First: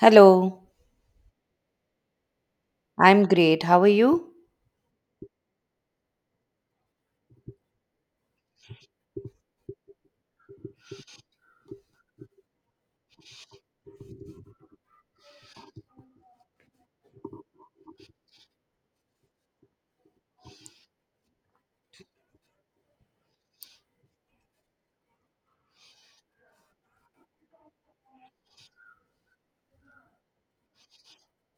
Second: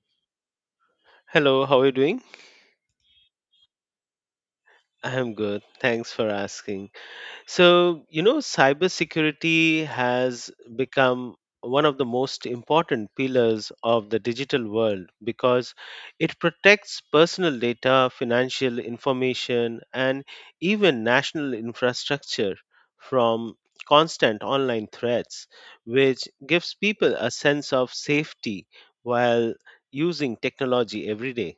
Hello, Hello, how are you doing? I'm great. How are you? I'm good. Thanks for asking. So, you know, cybersecurity has become one of the most important pillars of the digital world because it protects personal data, financial information, and even national infrastructure from constant online threats, which gives people a sense of safety while using technology every day.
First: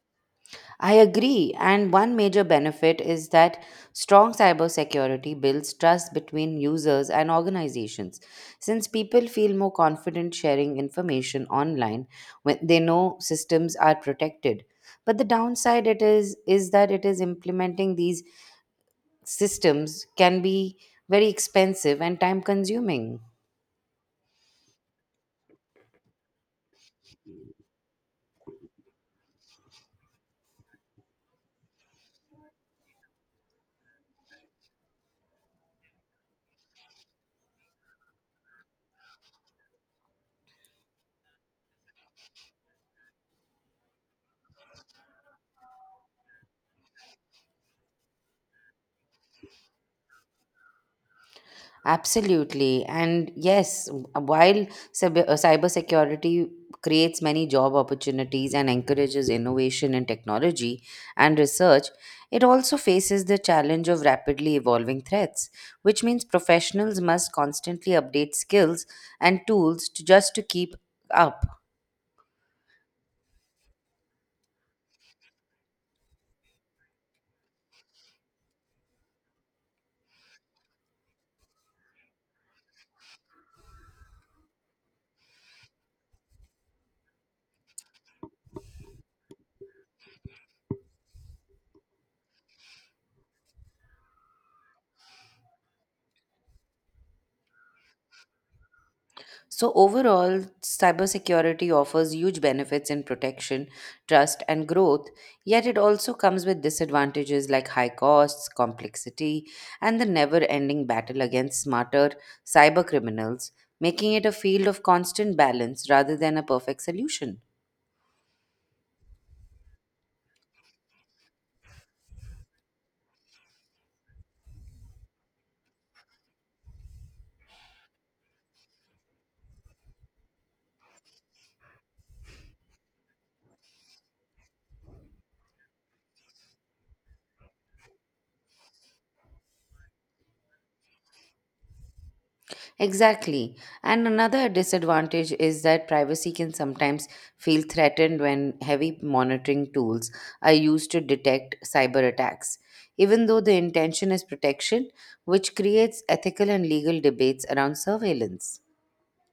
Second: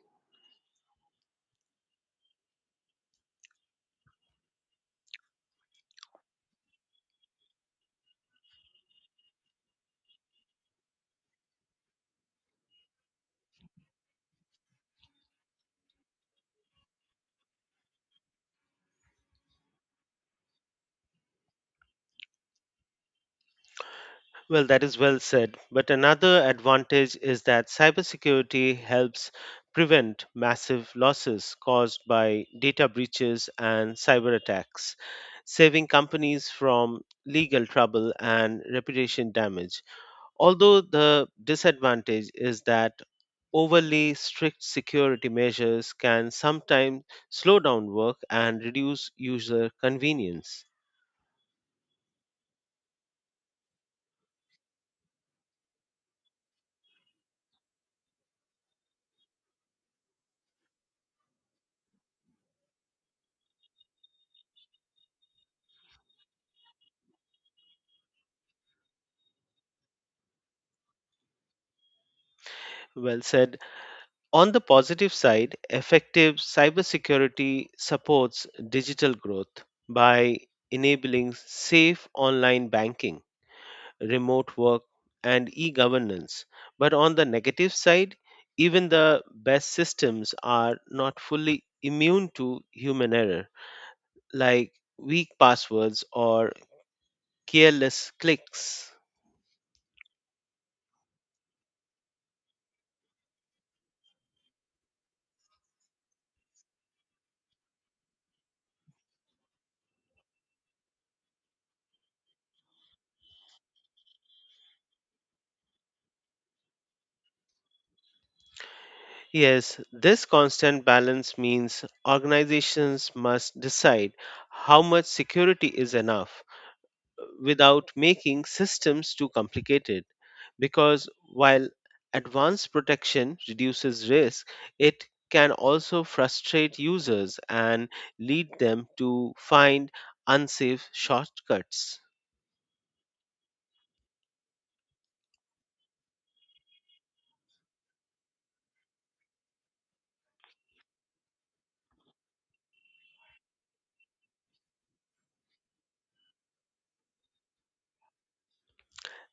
I agree. And one major benefit is that strong cybersecurity builds trust between users and organizations, since people feel more confident sharing information online when they know systems are protected. But the downside it is that it is implementing these systems can be very expensive and time consuming. Well, that is well said. But another advantage is that cybersecurity helps prevent massive losses caused by data breaches and cyber attacks, saving companies from legal trouble and reputation damage. Although the disadvantage is that overly strict security measures can sometimes slow down work and reduce user convenience. Absolutely. And yes, while cybersecurity creates many job opportunities and encourages innovation in technology and research, it also faces the challenge of rapidly evolving threats, which means professionals must constantly update skills and tools to just to keep up. Well said. On the positive side, effective cybersecurity supports digital growth by enabling safe online banking, remote work, and e governance. But on the negative side, even the best systems are not fully immune to human error, like weak passwords or careless clicks. So, overall, cybersecurity offers huge benefits in protection, trust, and growth, yet it also comes with disadvantages like high costs, complexity, and the never ending battle against smarter cyber criminals, making it a field of constant balance rather than a perfect solution. Yes, this constant balance means organizations must decide how much security is enough without making systems too complicated. Because while advanced protection reduces risk, it can also frustrate users and lead them to find unsafe shortcuts. Exactly. And another disadvantage is that privacy can sometimes feel threatened when heavy monitoring tools are used to detect cyber attacks, even though the intention is protection, which creates ethical and legal debates around surveillance.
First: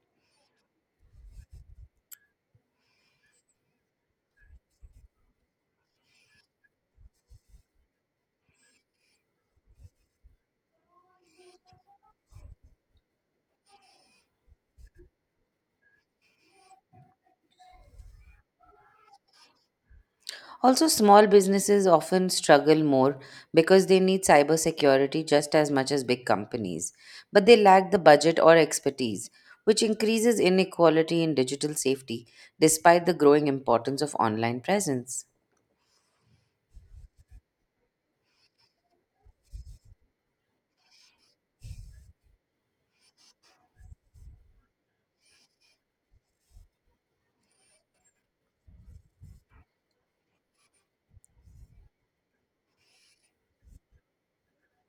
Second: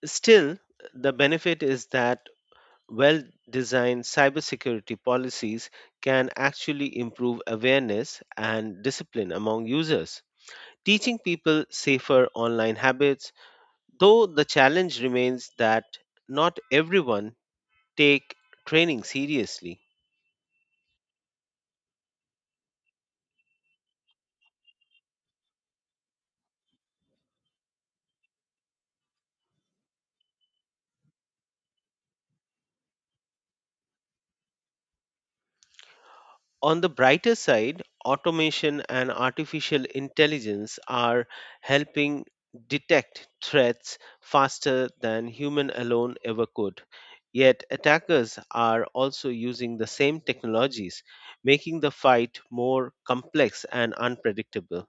Still, the benefit is that well designed cybersecurity policies can actually improve awareness and discipline among users, teaching people safer online habits. Though the challenge remains that not everyone take training seriously. Also, small businesses often struggle more because they need cybersecurity just as much as big companies, but they lack the budget or expertise, which increases inequality in digital safety despite the growing importance of online presence. On the brighter side, automation and artificial intelligence are helping detect threats faster than human alone ever could. Yet attackers are also using the same technologies, making the fight more complex and unpredictable.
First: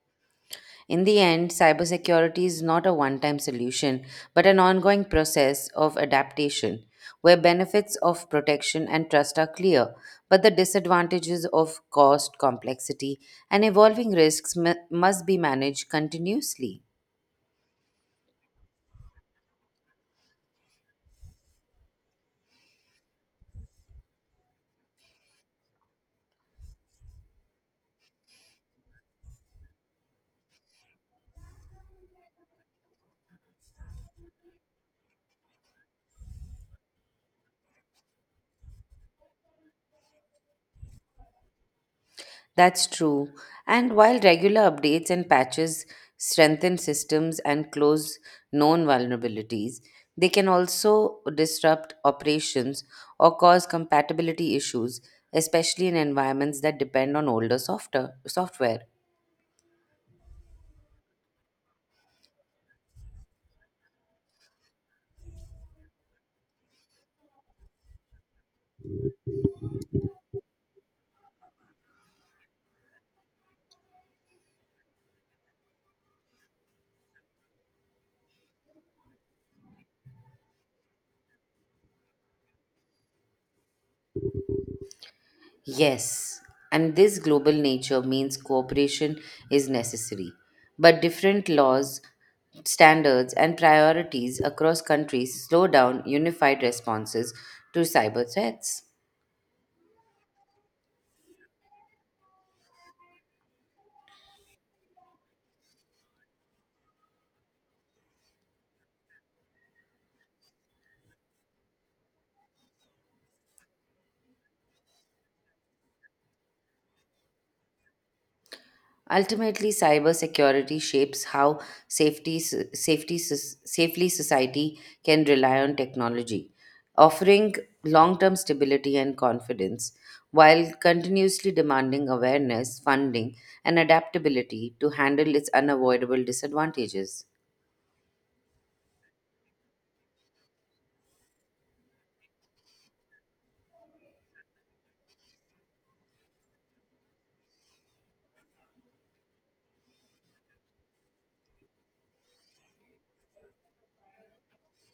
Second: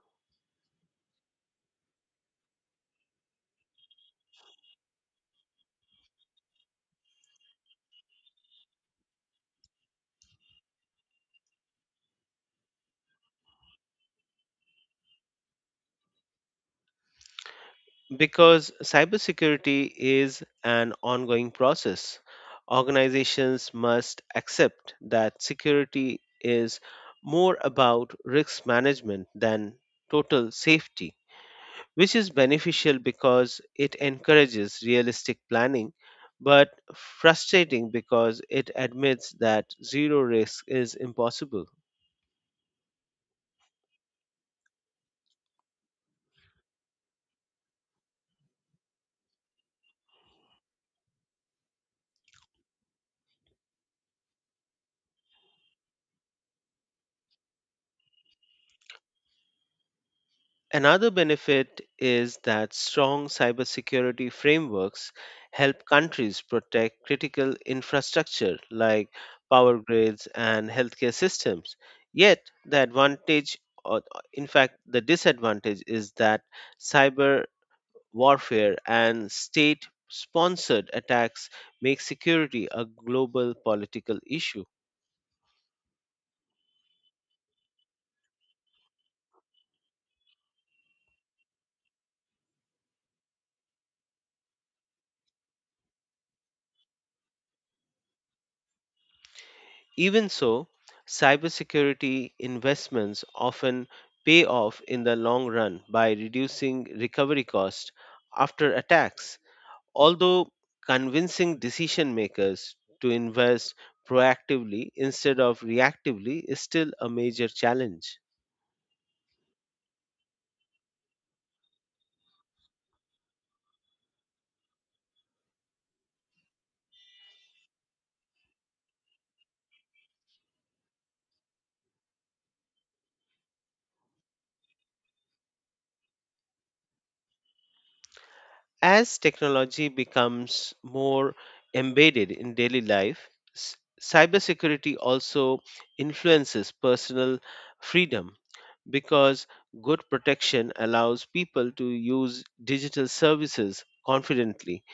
In the end, cybersecurity is not a one time solution, but an ongoing process of adaptation where benefits of protection and trust are clear, but the disadvantages of cost, complexity, and evolving risks must be managed continuously. Because cybersecurity is an ongoing process, organizations must accept that security is more about risk management than total safety, which is beneficial because it encourages realistic planning, but frustrating because it admits that zero risk is impossible. That's true. And while regular updates and patches strengthen systems and close known vulnerabilities, they can also disrupt operations or cause compatibility issues, especially in environments that depend on older softer software. Another benefit is that strong cybersecurity frameworks help countries protect critical infrastructure like power grids and healthcare systems. Yet, the advantage, or in fact, the disadvantage is that cyber warfare and state sponsored attacks make security a global political issue. Yes, and this global nature means cooperation is necessary. But different laws, standards, and priorities across countries slow down unified responses to cyber threats. Even so, cybersecurity investments often pay off in the long run by reducing recovery costs after attacks, although convincing decision makers to invest proactively instead of reactively is still a major challenge. Ultimately, cybersecurity shapes how safely society can rely on technology, offering long term stability and confidence while continuously demanding awareness, funding, and adaptability to handle its unavoidable disadvantages. As technology becomes more embedded in daily life, cybersecurity also influences personal freedom because good protection allows people to use digital services confidently.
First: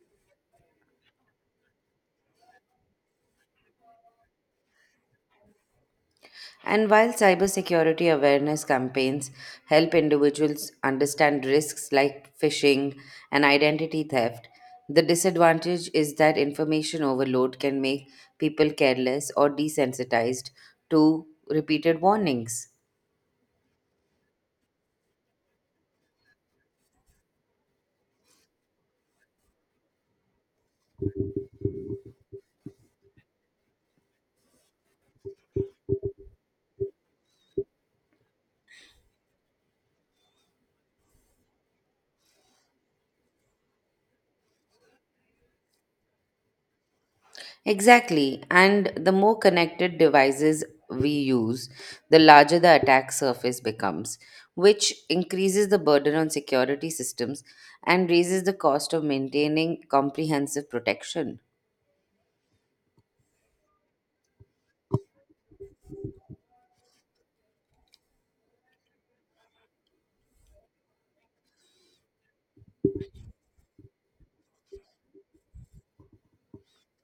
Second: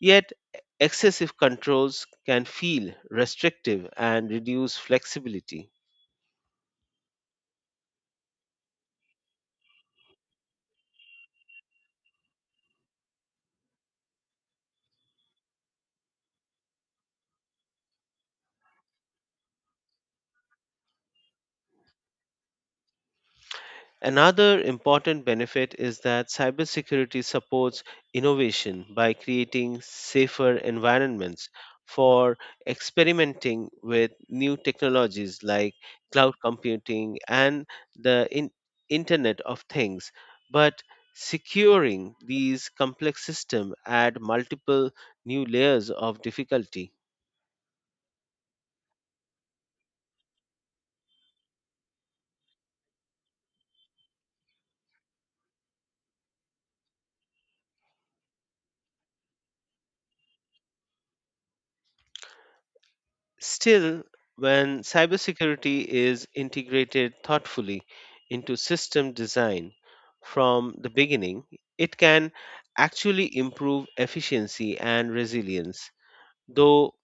Yet, excessive controls can feel restrictive and reduce flexibility. And while cybersecurity awareness campaigns help individuals understand risks like phishing and identity theft, the disadvantage is that information overload can make people careless or desensitized to repeated warnings. Another important benefit is that cybersecurity supports innovation by creating safer environments for experimenting with new technologies like cloud computing and the Internet of Things. But securing these complex systems add multiple new layers of difficulty. Exactly. And the more connected devices we use, the larger the attack surface becomes, which increases the burden on security systems and raises the cost of maintaining comprehensive protection. Still, when cybersecurity is integrated thoughtfully into system design from the beginning, it can actually improve efficiency and resilience, though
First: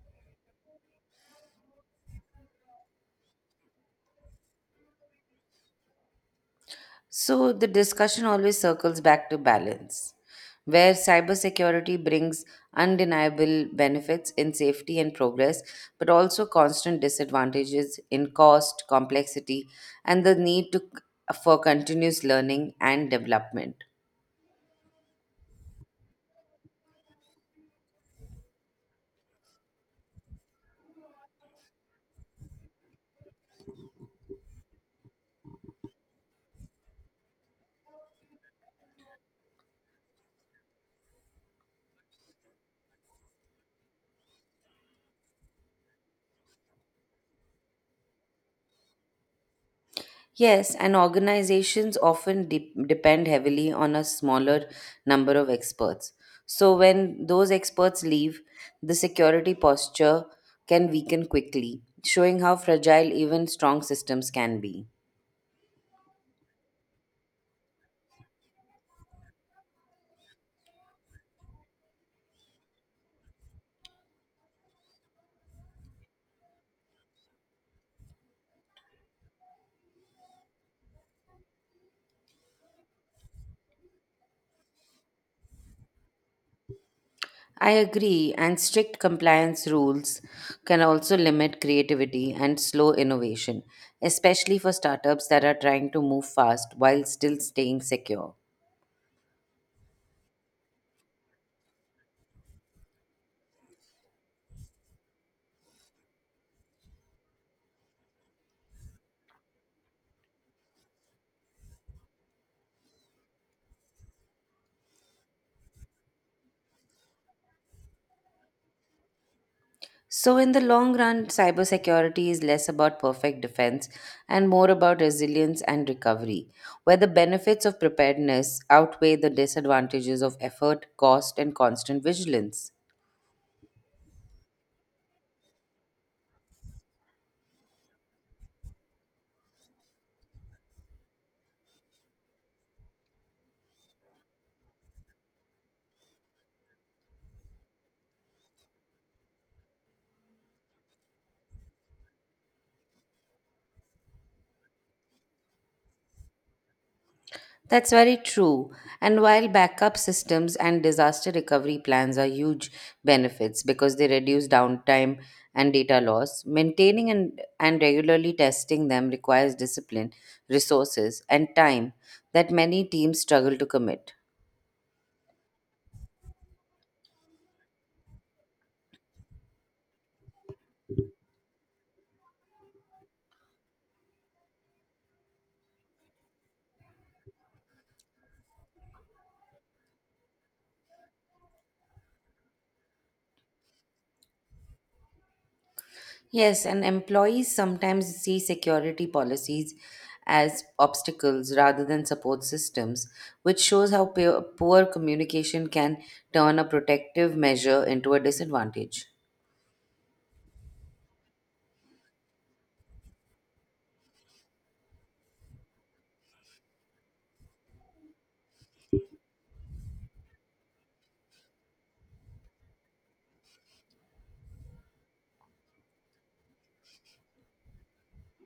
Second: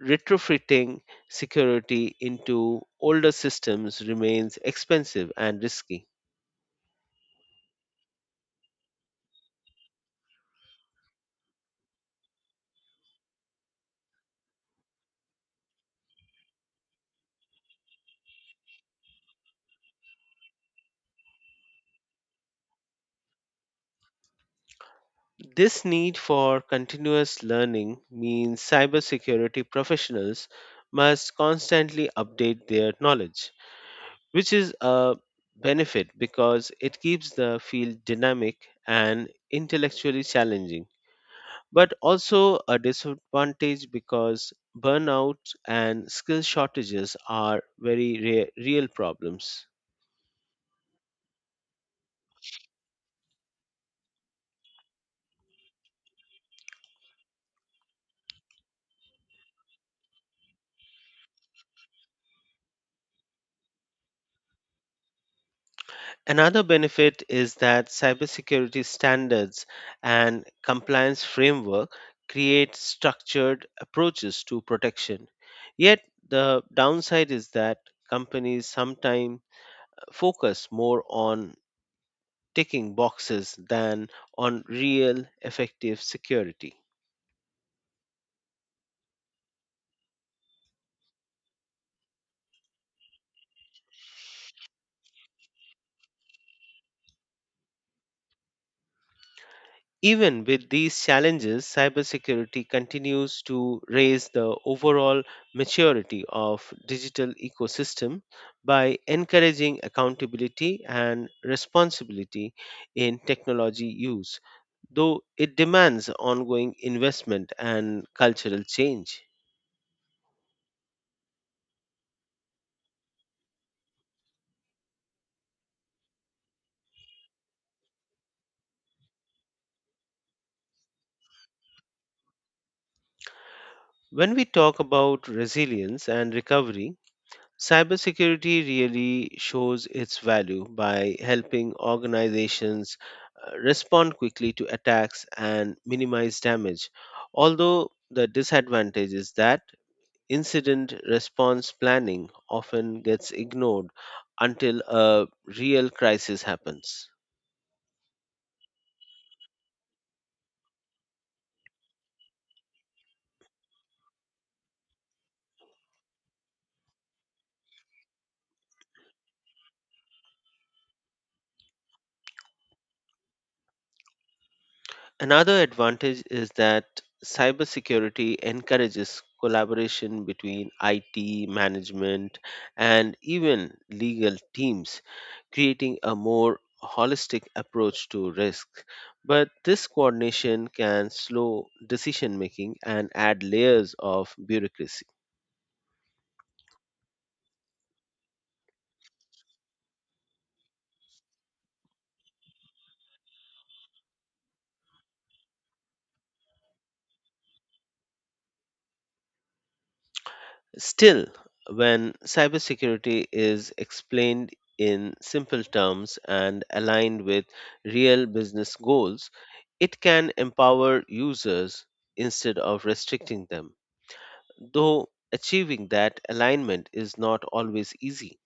retrofitting security into older systems remains expensive and risky. So the discussion always circles back to balance, where cybersecurity brings undeniable benefits in safety and progress, but also constant disadvantages in cost, complexity, and the for continuous learning and development. This need for continuous learning means cybersecurity professionals must constantly update their knowledge which is a benefit because it keeps the field dynamic and intellectually challenging, but also a disadvantage because burnout and skill shortages are very real problems. Yes, and organizations often depend heavily on a smaller number of experts. So, when those experts leave, the security posture can weaken quickly, showing how fragile even strong systems can be. Another benefit is that cybersecurity standards and compliance framework create structured approaches to protection. Yet the downside is that companies sometimes focus more on ticking boxes than on real effective security. I agree, and strict compliance rules can also limit creativity and slow innovation, especially for startups that are trying to move fast while still staying secure. Even with these challenges, cybersecurity continues to raise the overall maturity of digital ecosystem by encouraging accountability and responsibility in technology use, though it demands ongoing investment and cultural change. So, in the long run, cybersecurity is less about perfect defense and more about resilience and recovery, where the benefits of preparedness outweigh the disadvantages of effort, cost, and constant vigilance. When we talk about resilience and recovery, cybersecurity really shows its value by helping organizations respond quickly to attacks and minimize damage. Although the disadvantage is that incident response planning often gets ignored until a real crisis happens. That's very true. And while backup systems and disaster recovery plans are huge benefits because they reduce downtime and data loss, maintaining and regularly testing them requires discipline, resources, and time that many teams struggle to commit. Another advantage is that cybersecurity encourages collaboration between IT, management, and even legal teams creating a more holistic approach to risk. But this coordination can slow decision making and add layers of bureaucracy. Yes, and employees sometimes see security policies as obstacles rather than support systems, which shows how poor communication can turn a protective measure into a disadvantage. Still, when cybersecurity is explained in simple terms and aligned with real business goals, it can empower users instead of restricting them, though achieving that alignment is not always easy.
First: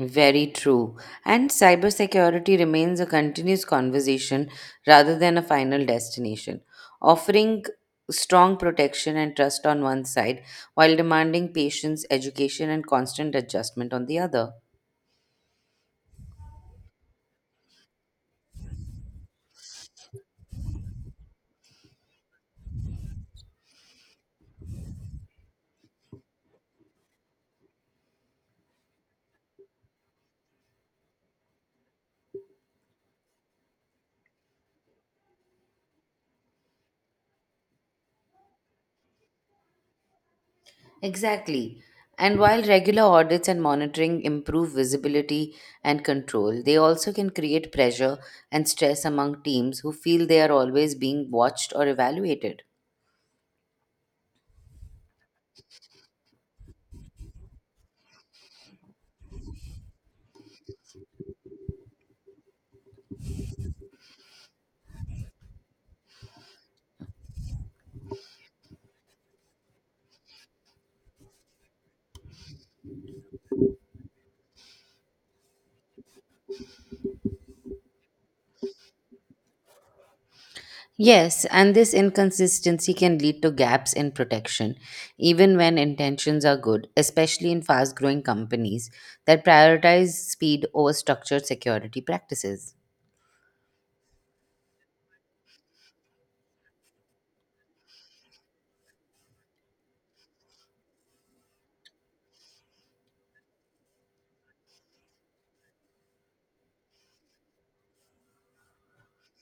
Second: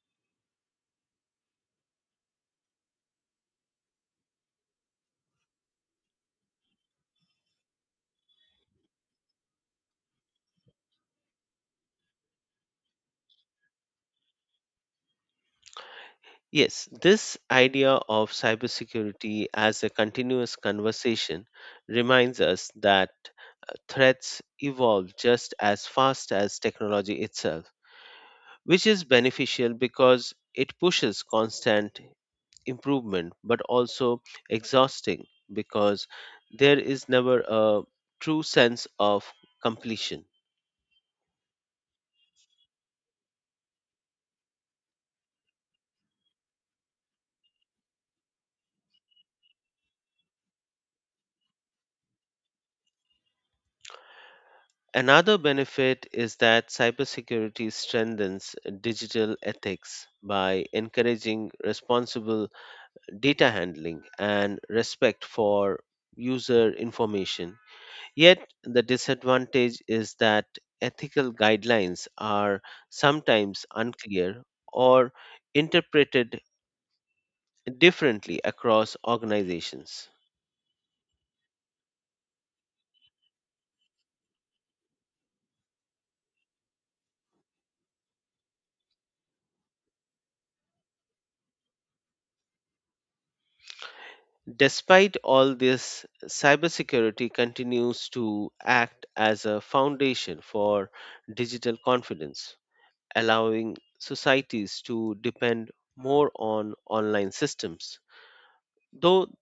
Very true. And cybersecurity remains a continuous conversation rather than a final destination, offering strong protection and trust on one side while demanding patience, education, and constant adjustment on the other. Yes, this idea of cybersecurity as a continuous conversation reminds us that threats evolve just as fast as technology itself, which is beneficial because it pushes constant improvement but also exhausting because there is never a true sense of completion. Exactly. And while regular audits and monitoring improve visibility and control, they also can create pressure and stress among teams who feel they are always being watched or evaluated. Another benefit is that cybersecurity strengthens digital ethics by encouraging responsible data handling and respect for user information. Yet, the disadvantage is that ethical guidelines are sometimes unclear or interpreted differently across organizations. Yes, and this inconsistency can lead to gaps in protection, even when intentions are good, especially in fast growing companies that prioritize speed over structured security practices. Despite all this, cybersecurity continues to act as a foundation for digital confidence, allowing societies to depend more on online systems. Though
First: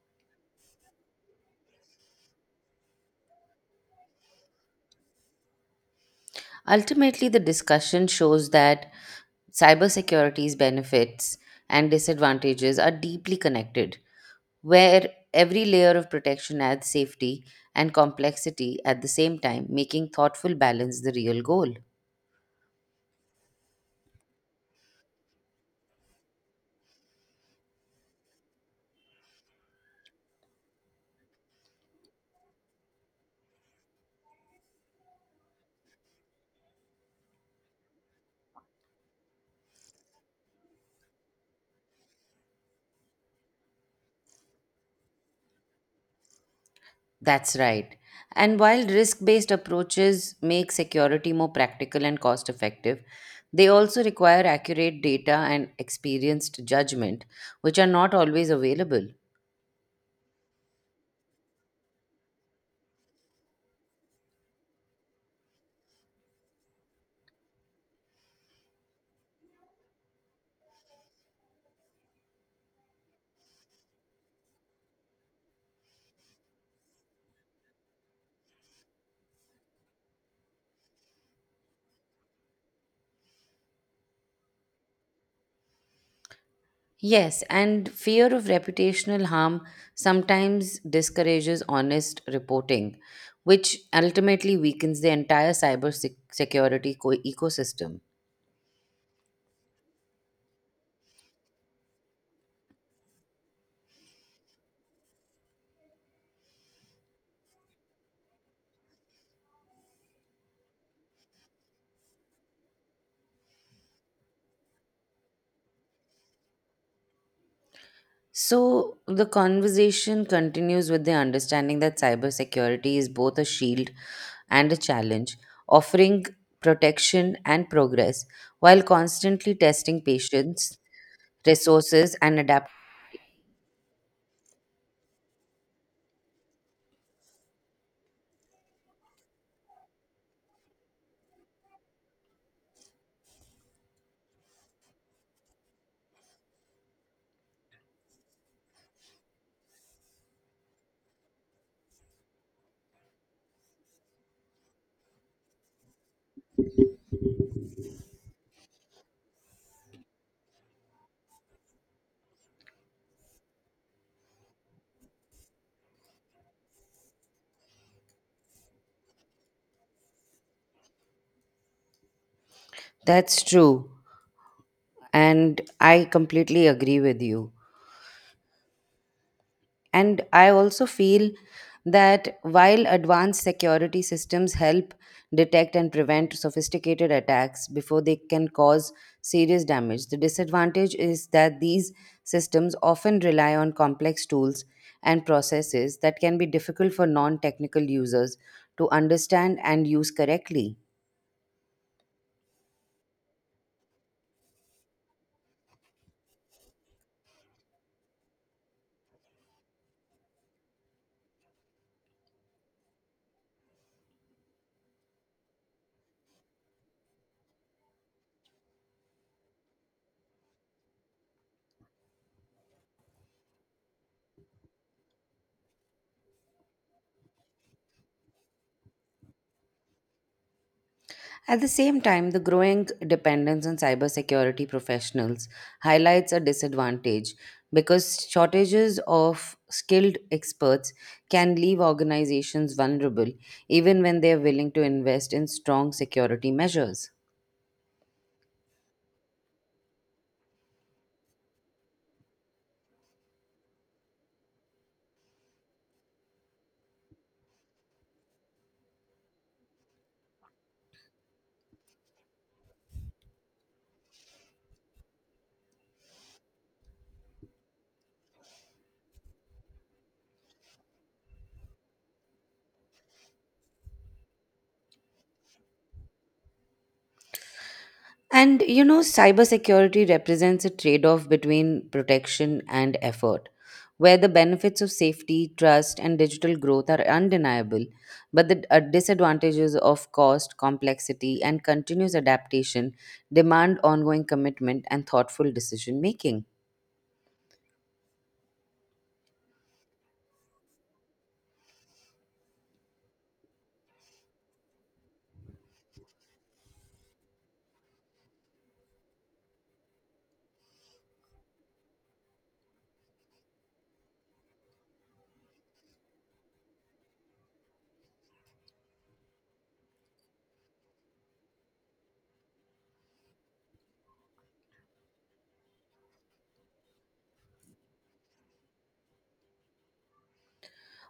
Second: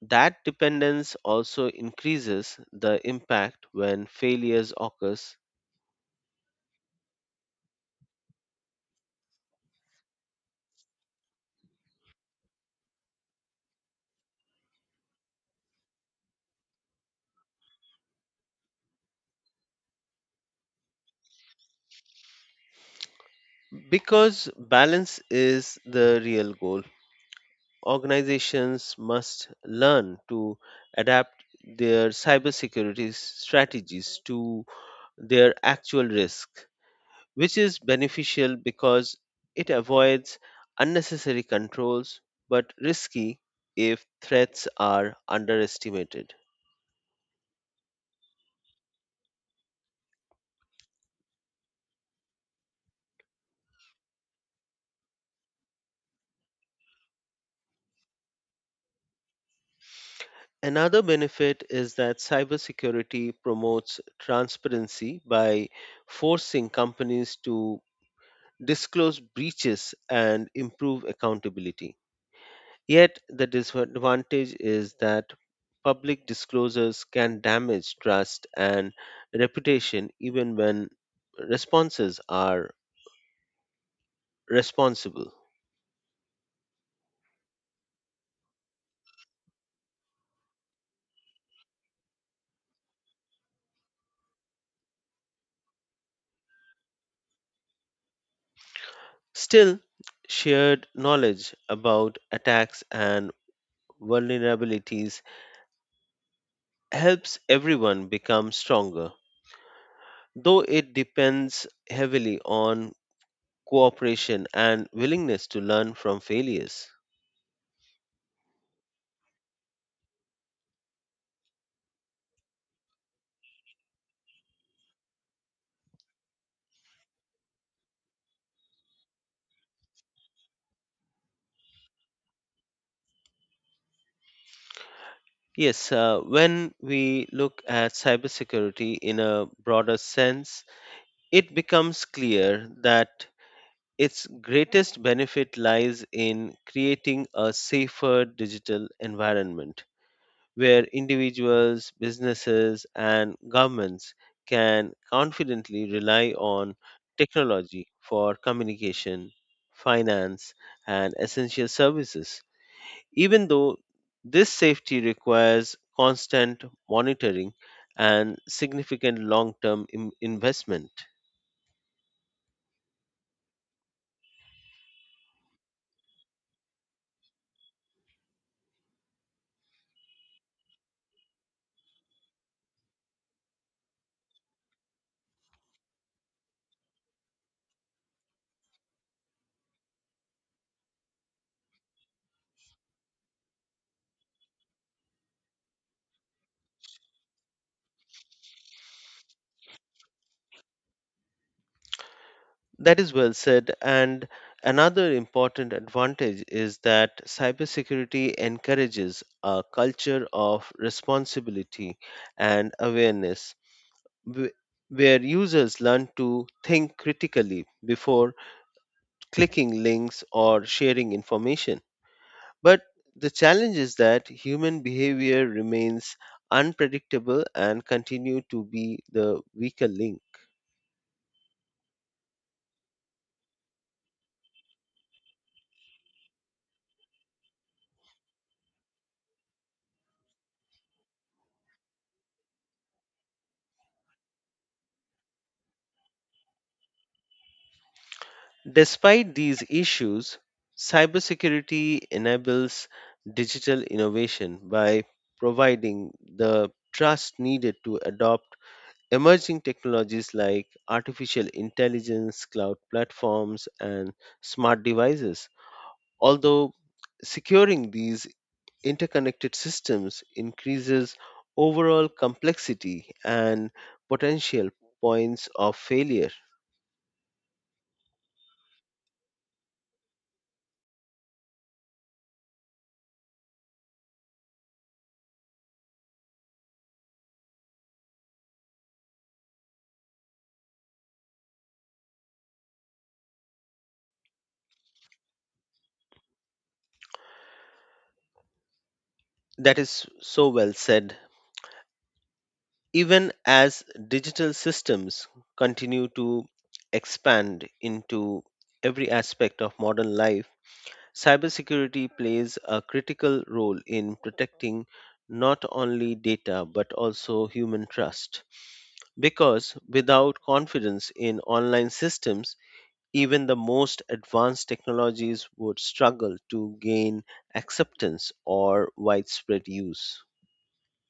that dependence also increases the impact when failures occurs Ultimately, the discussion shows that cybersecurity's benefits and disadvantages are deeply connected, where every layer of protection adds safety and complexity at the same time, making thoughtful balance the real goal. because balance is the real goal. Organizations must learn to adapt their cybersecurity strategies to their actual risk, which is beneficial because it avoids unnecessary controls but risky if threats are underestimated. That's right. And while risk based approaches make security more practical and cost effective, they also require accurate data and experienced judgment, which are not always available. Another benefit is that cybersecurity promotes transparency by forcing companies to disclose breaches and improve accountability. Yet, the disadvantage is that public disclosures can damage trust and reputation even when responses are responsible. Yes, and fear of reputational harm sometimes discourages honest reporting, which ultimately weakens the entire cyber sec- security co- ecosystem. Still, shared knowledge about attacks and vulnerabilities helps everyone become stronger, though it depends heavily on cooperation and willingness to learn from failures. So, the conversation continues with the understanding that cybersecurity is both a shield and a challenge, offering protection and progress while constantly testing patience, resources, and adapt. Yes, when we look at cybersecurity in a broader sense, it becomes clear that its greatest benefit lies in creating a safer digital environment where individuals, businesses, and governments can confidently rely on technology for communication, finance, and essential services. Even though this safety requires constant monitoring and significant long term investment. That's true, and I completely agree with you. And I also feel that while advanced security systems help detect and prevent sophisticated attacks before they can cause serious damage, the disadvantage is that these systems often rely on complex tools and processes that can be difficult for non technical users to understand and use correctly. That is well said. And another important advantage is that cybersecurity encourages a culture of responsibility and awareness, wh- where users learn to think critically before clicking links or sharing information. But the challenge is that human behavior remains unpredictable and continue to be the weaker link. At the same time, the growing dependence on cybersecurity professionals highlights a disadvantage because shortages of skilled experts can leave organizations vulnerable even when they are willing to invest in strong security measures. Despite these issues, cybersecurity enables digital innovation by providing the trust needed to adopt emerging technologies like artificial intelligence, cloud platforms, and smart devices. Although securing these interconnected systems increases overall complexity and potential points of failure. And you know, cybersecurity represents a trade off between protection and effort, where the benefits of safety, trust, and digital growth are undeniable, but the disadvantages of cost, complexity, and continuous adaptation demand ongoing commitment and thoughtful decision making. That is so well said. Even as digital systems continue to expand into every aspect of modern life, cybersecurity plays a critical role in protecting not only data but also human trust. Because without confidence in online systems, even the most advanced technologies would struggle to gain acceptance or widespread use.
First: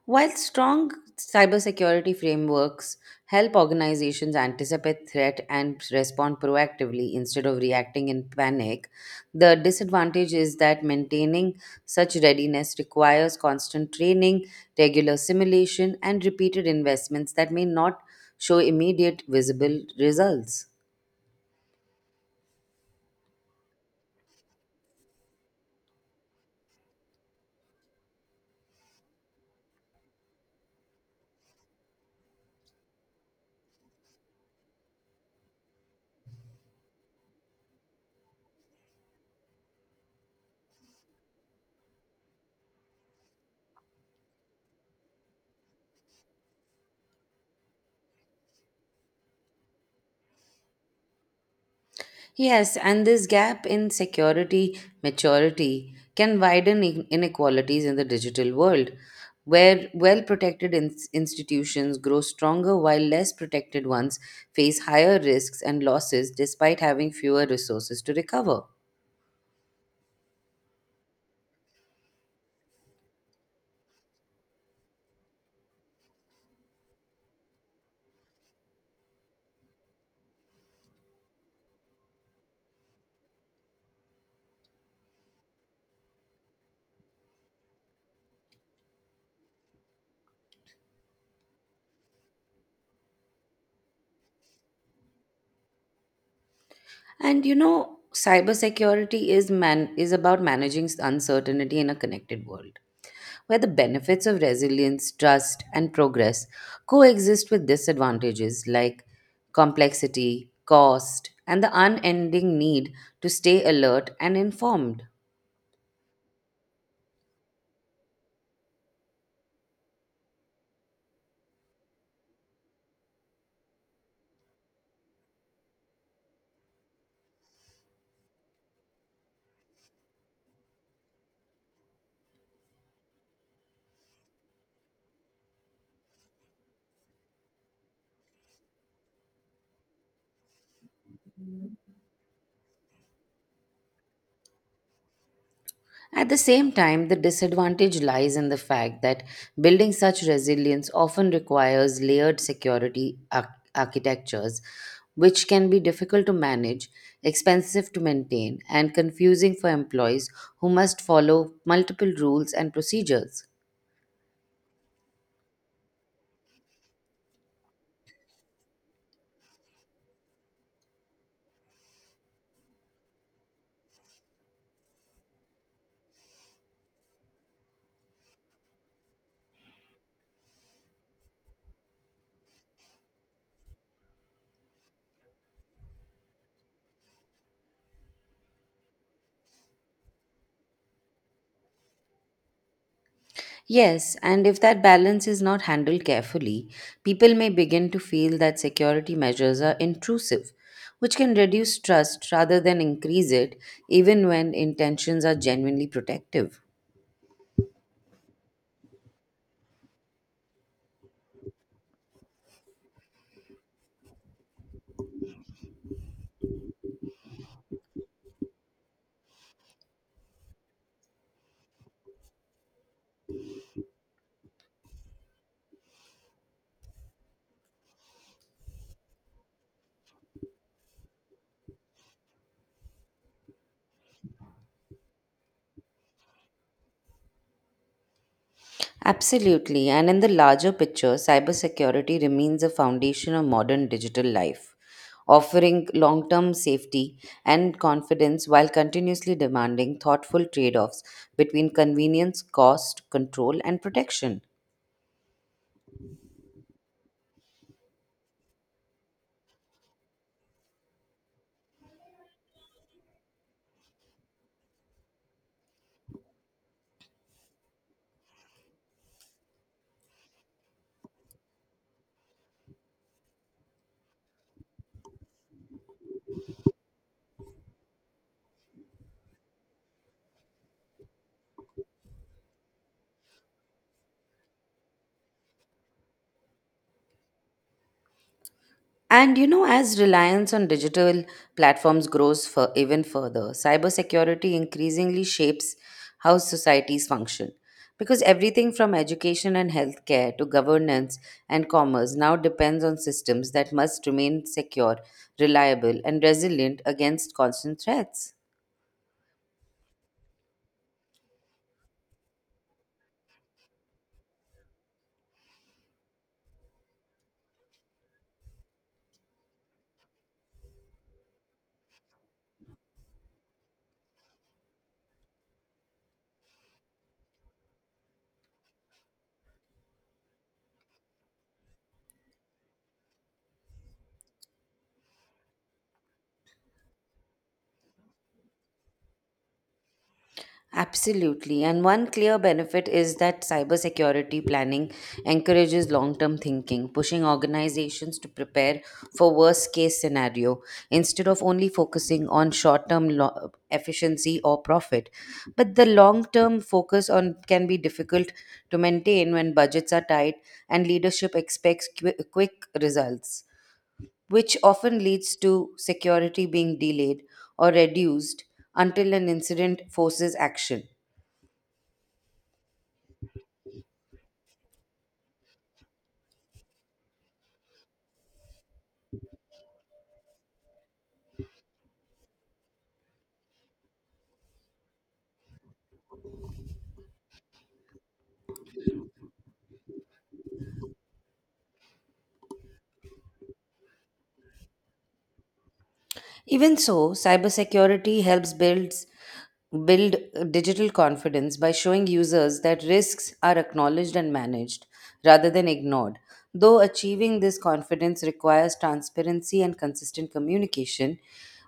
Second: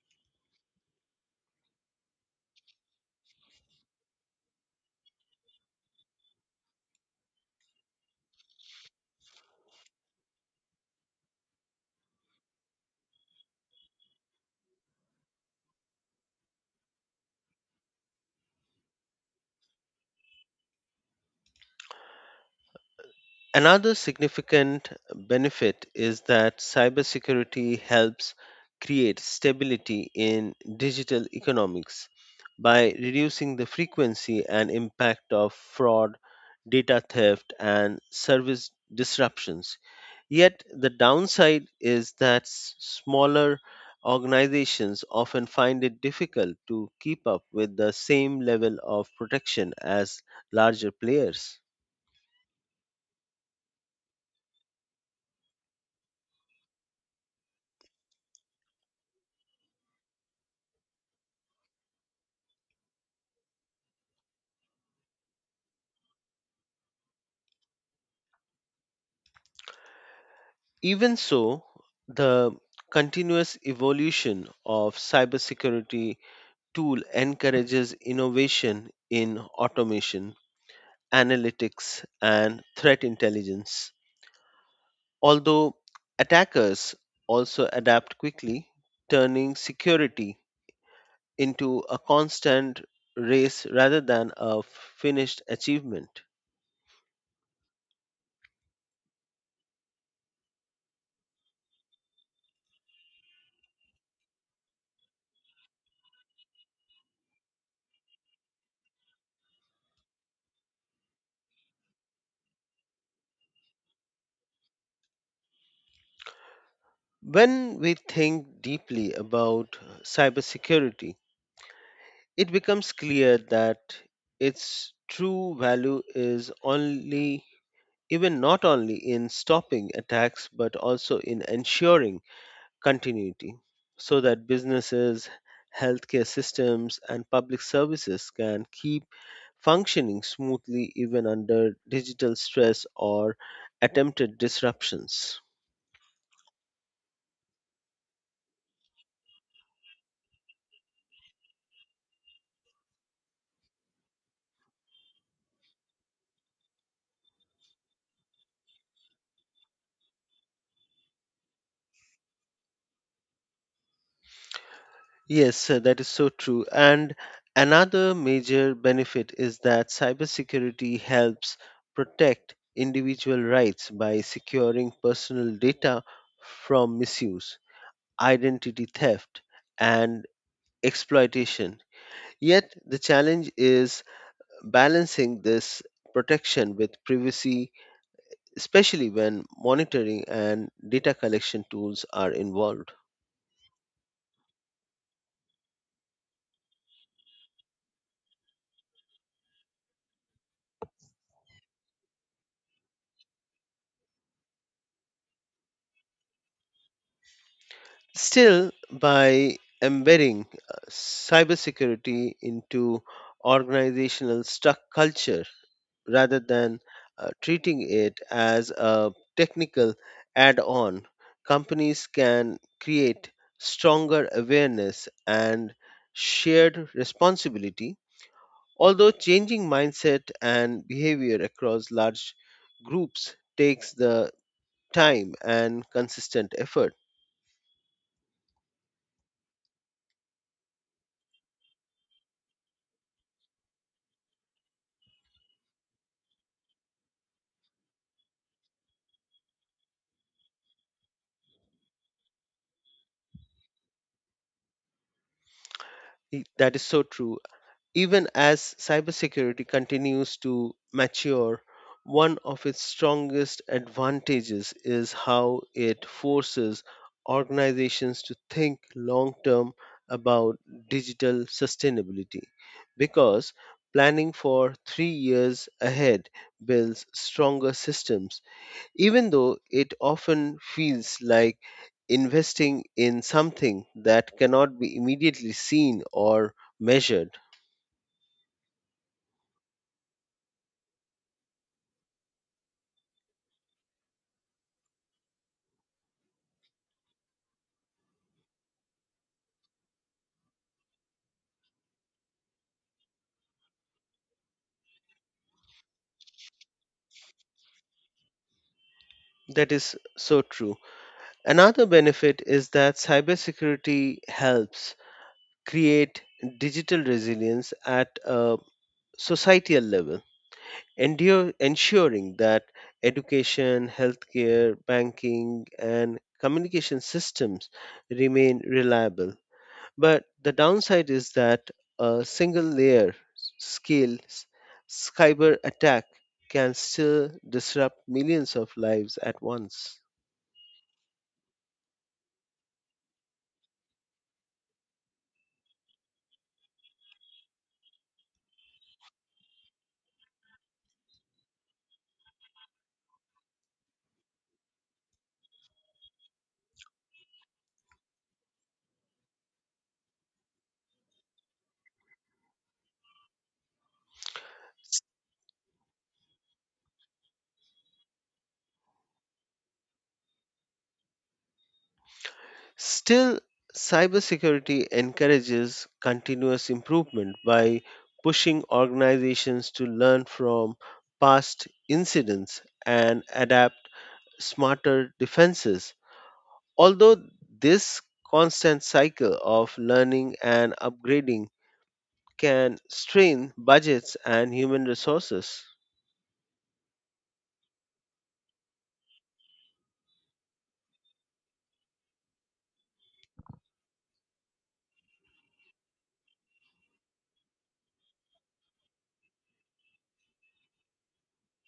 While strong cybersecurity frameworks help organizations anticipate threat and respond proactively instead of reacting in panic, the disadvantage is that maintaining such readiness requires constant training, regular simulation, and repeated investments that may not show immediate visible results. Another significant benefit is that cybersecurity helps create stability in digital economics by reducing the frequency and impact of fraud, data theft, and service disruptions. Yet the downside is that smaller organizations often find it difficult to keep up with the same level of protection as larger players. Yes, and this gap in security maturity can widen inequalities in the digital world, where well protected institutions grow stronger while less protected ones face higher risks and losses despite having fewer resources to recover. Even so, the continuous evolution of cybersecurity tool encourages innovation in automation, analytics and threat intelligence. Although attackers also adapt quickly, turning security into a constant race rather than a finished achievement. And you know, cybersecurity is about managing uncertainty in a connected world, where the benefits of resilience, trust, and progress coexist with disadvantages like complexity, cost, and the unending need to stay alert and informed. When we think deeply about cybersecurity, it becomes clear that its true value is only even not only in stopping attacks but also in ensuring continuity so that businesses healthcare systems and public services can keep functioning smoothly even under digital stress or attempted disruptions. At the same time, the disadvantage lies in the fact that building such resilience often requires layered architectures, which can be difficult to manage, expensive to maintain, and confusing for employees who must follow multiple rules and procedures. Yes, that is so true. And another major benefit is that cybersecurity helps protect individual rights by securing personal data from misuse, identity theft, and exploitation. Yet, the challenge is balancing this protection with privacy especially when monitoring and data collection tools are involved. Yes, and if that balance is not handled carefully, people may begin to feel that security measures are intrusive, which can reduce trust rather than increase it, even when intentions are genuinely protective. Still, by embedding cybersecurity into organizational struck culture rather than treating it as a technical add on, companies can create stronger awareness and shared responsibility. Although changing mindset and behavior across large groups takes the time and consistent effort. Absolutely, and in the larger picture, cybersecurity remains a foundation of modern digital life, offering long term safety and confidence while continuously demanding thoughtful trade offs between convenience, cost, control, and protection. That is so true. Even as cybersecurity continues to mature, one of its strongest advantages is how it forces organizations to think long term about digital sustainability because planning for 3 years ahead builds stronger systems, even though it often feels like investing in something that cannot be immediately seen or measured. And you know, as reliance on digital platforms grows for even further, cybersecurity increasingly shapes how societies function, because everything from education and healthcare to governance and commerce now depends on systems that must remain secure, reliable, and resilient against constant threats. That is so true. Another benefit is that cybersecurity helps create digital resilience at a societal level, ensuring that education, healthcare, banking, and communication systems remain reliable. But the downside is that a single layer scale cyber attack can still disrupt millions of lives at once. Absolutely. And one clear benefit is that cybersecurity planning encourages long-term thinking, pushing organizations to prepare for worst-case scenario instead of only focusing on efficiency or profit. But the long-term focus on can be difficult to maintain when budgets are tight and leadership expects quick results, which often leads to security being delayed or reduced until an incident forces action. Still, cybersecurity encourages continuous improvement by pushing organizations to learn from past incidents and adapt smarter defenses. Although this constant cycle of learning and upgrading can strain budgets and human resources. Even so, cybersecurity build digital confidence by showing users that risks are acknowledged and managed rather than ignored. Though achieving this confidence requires transparency and consistent communication,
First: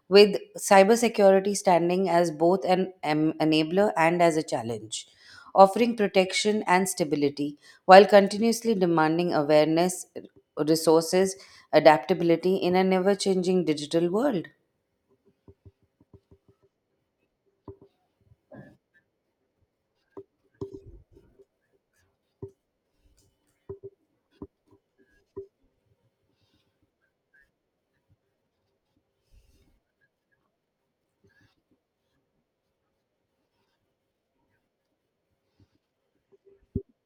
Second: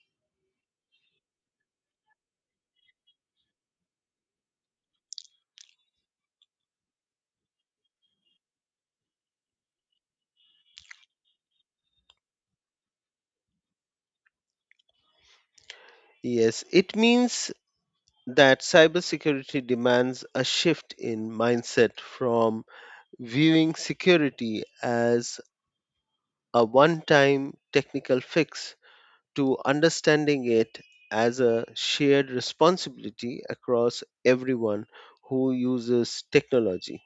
with cybersecurity standing as both enabler and as a challenge, offering protection and stability while continuously demanding awareness, resources, adaptability in an ever changing digital world. Yes, it means that cybersecurity demands a shift in mindset from viewing security as a one time technical fix to understanding it as a shared responsibility across everyone who uses technology,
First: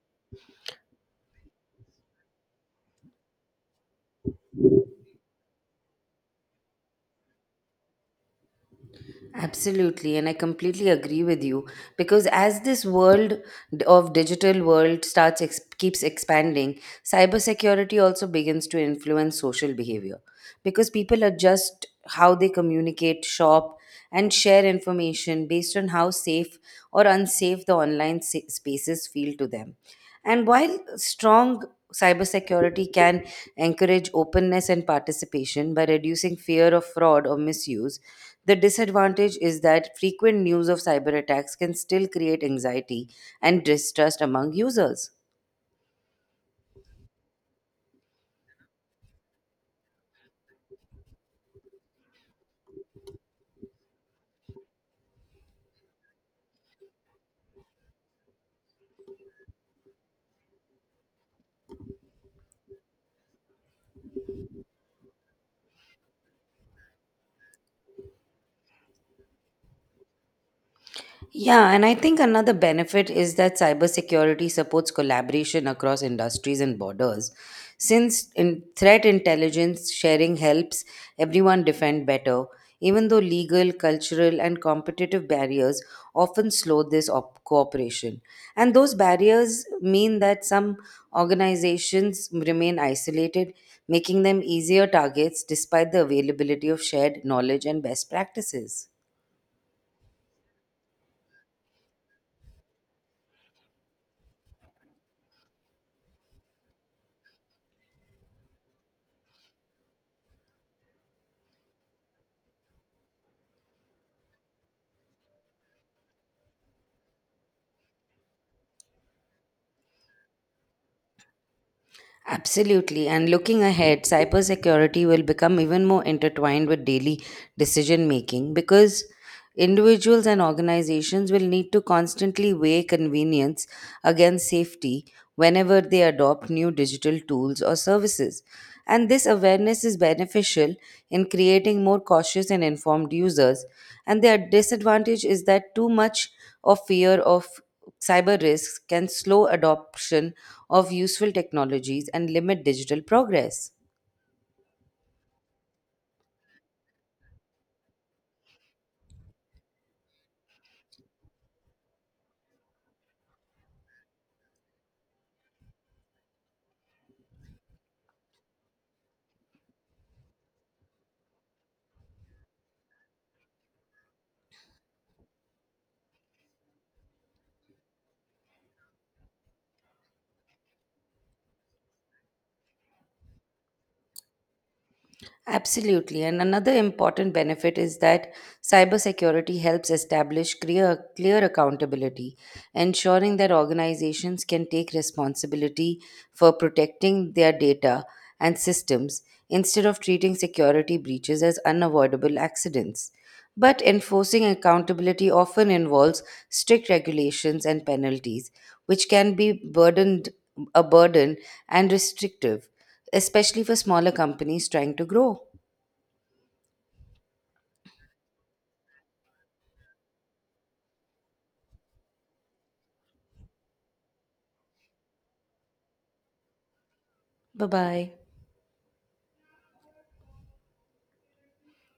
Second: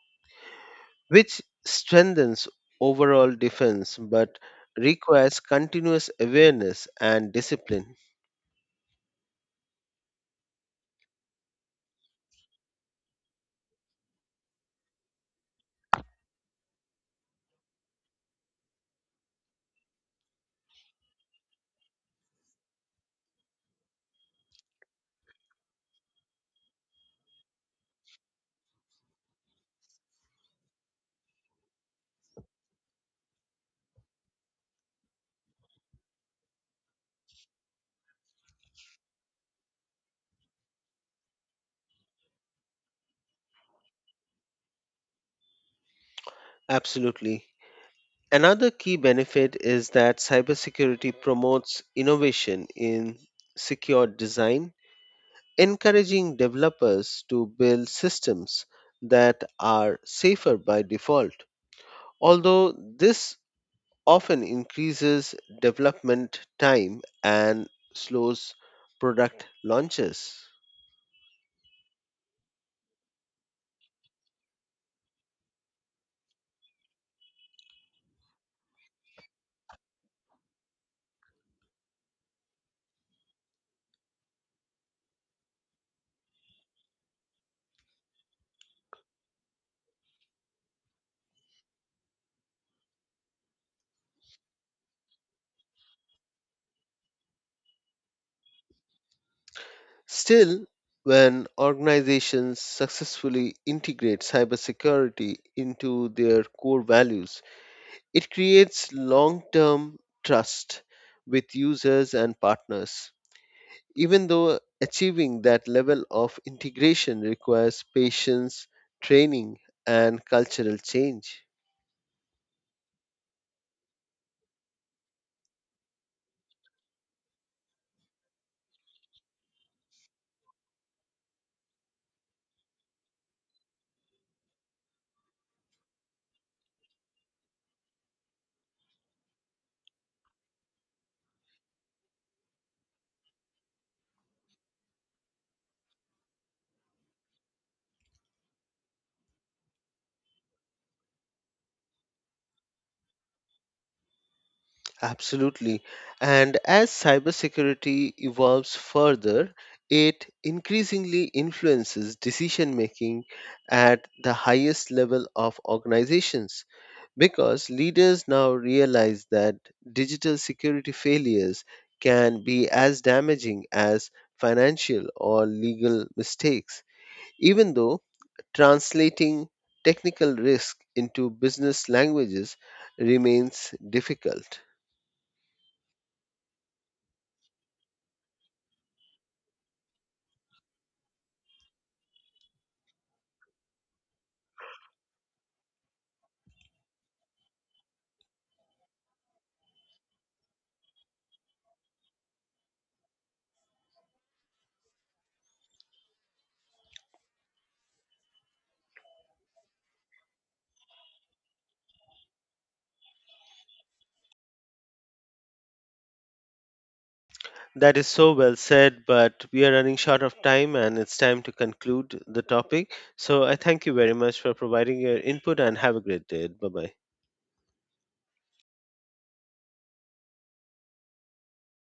which strengthens overall defense but requires continuous awareness and discipline. Absolutely, and I completely agree with you because as this world d- of digital world keeps expanding, cybersecurity also begins to influence social behavior because people adjust how they communicate, shop, and share information based on how safe or unsafe the spaces feel to them. And while strong cybersecurity can encourage openness and participation by reducing fear of fraud or misuse, the disadvantage is that frequent news of cyber attacks can still create anxiety and distrust among users. Absolutely. Another key benefit is that cybersecurity promotes innovation in secure design encouraging developers to build systems that are safer by default, although this often increases development time and slows product launches. Yeah, and I think another benefit is that cybersecurity supports collaboration across industries and borders, since in threat intelligence sharing helps everyone defend better, even though legal, cultural, and competitive barriers often slow cooperation. And those barriers mean that some organizations remain isolated, making them easier targets despite the availability of shared knowledge and best practices. Still, when organizations successfully integrate cybersecurity into their core values, it creates long term trust with users and partners. Even though achieving that level of integration requires patience, training, and cultural change. Absolutely. And looking ahead, cybersecurity will become even more intertwined with daily decision making because individuals and organizations will need to constantly weigh convenience against safety whenever they adopt new digital tools or services. And this awareness is beneficial in creating more cautious and informed users. And their disadvantage is that too much or fear of cyber risks can slow adoption of useful technologies and limit digital progress. Absolutely. And as cybersecurity evolves further, it increasingly influences decision making at the highest level of organizations because leaders now realize that digital security failures can be as damaging as financial or legal mistakes. Even though translating technical risk into business languages remains difficult. Absolutely. And another important benefit is that cybersecurity helps establish clear accountability, ensuring that organizations can take responsibility for protecting their data and systems instead of treating security breaches as unavoidable accidents. But enforcing accountability often involves strict regulations and penalties, which can be burden and restrictive, especially for smaller companies trying to grow. That is so well said, but we are running short of time and it's time to conclude the topic. So I thank you very much for providing your input and have a great day. Bye bye. Bye bye.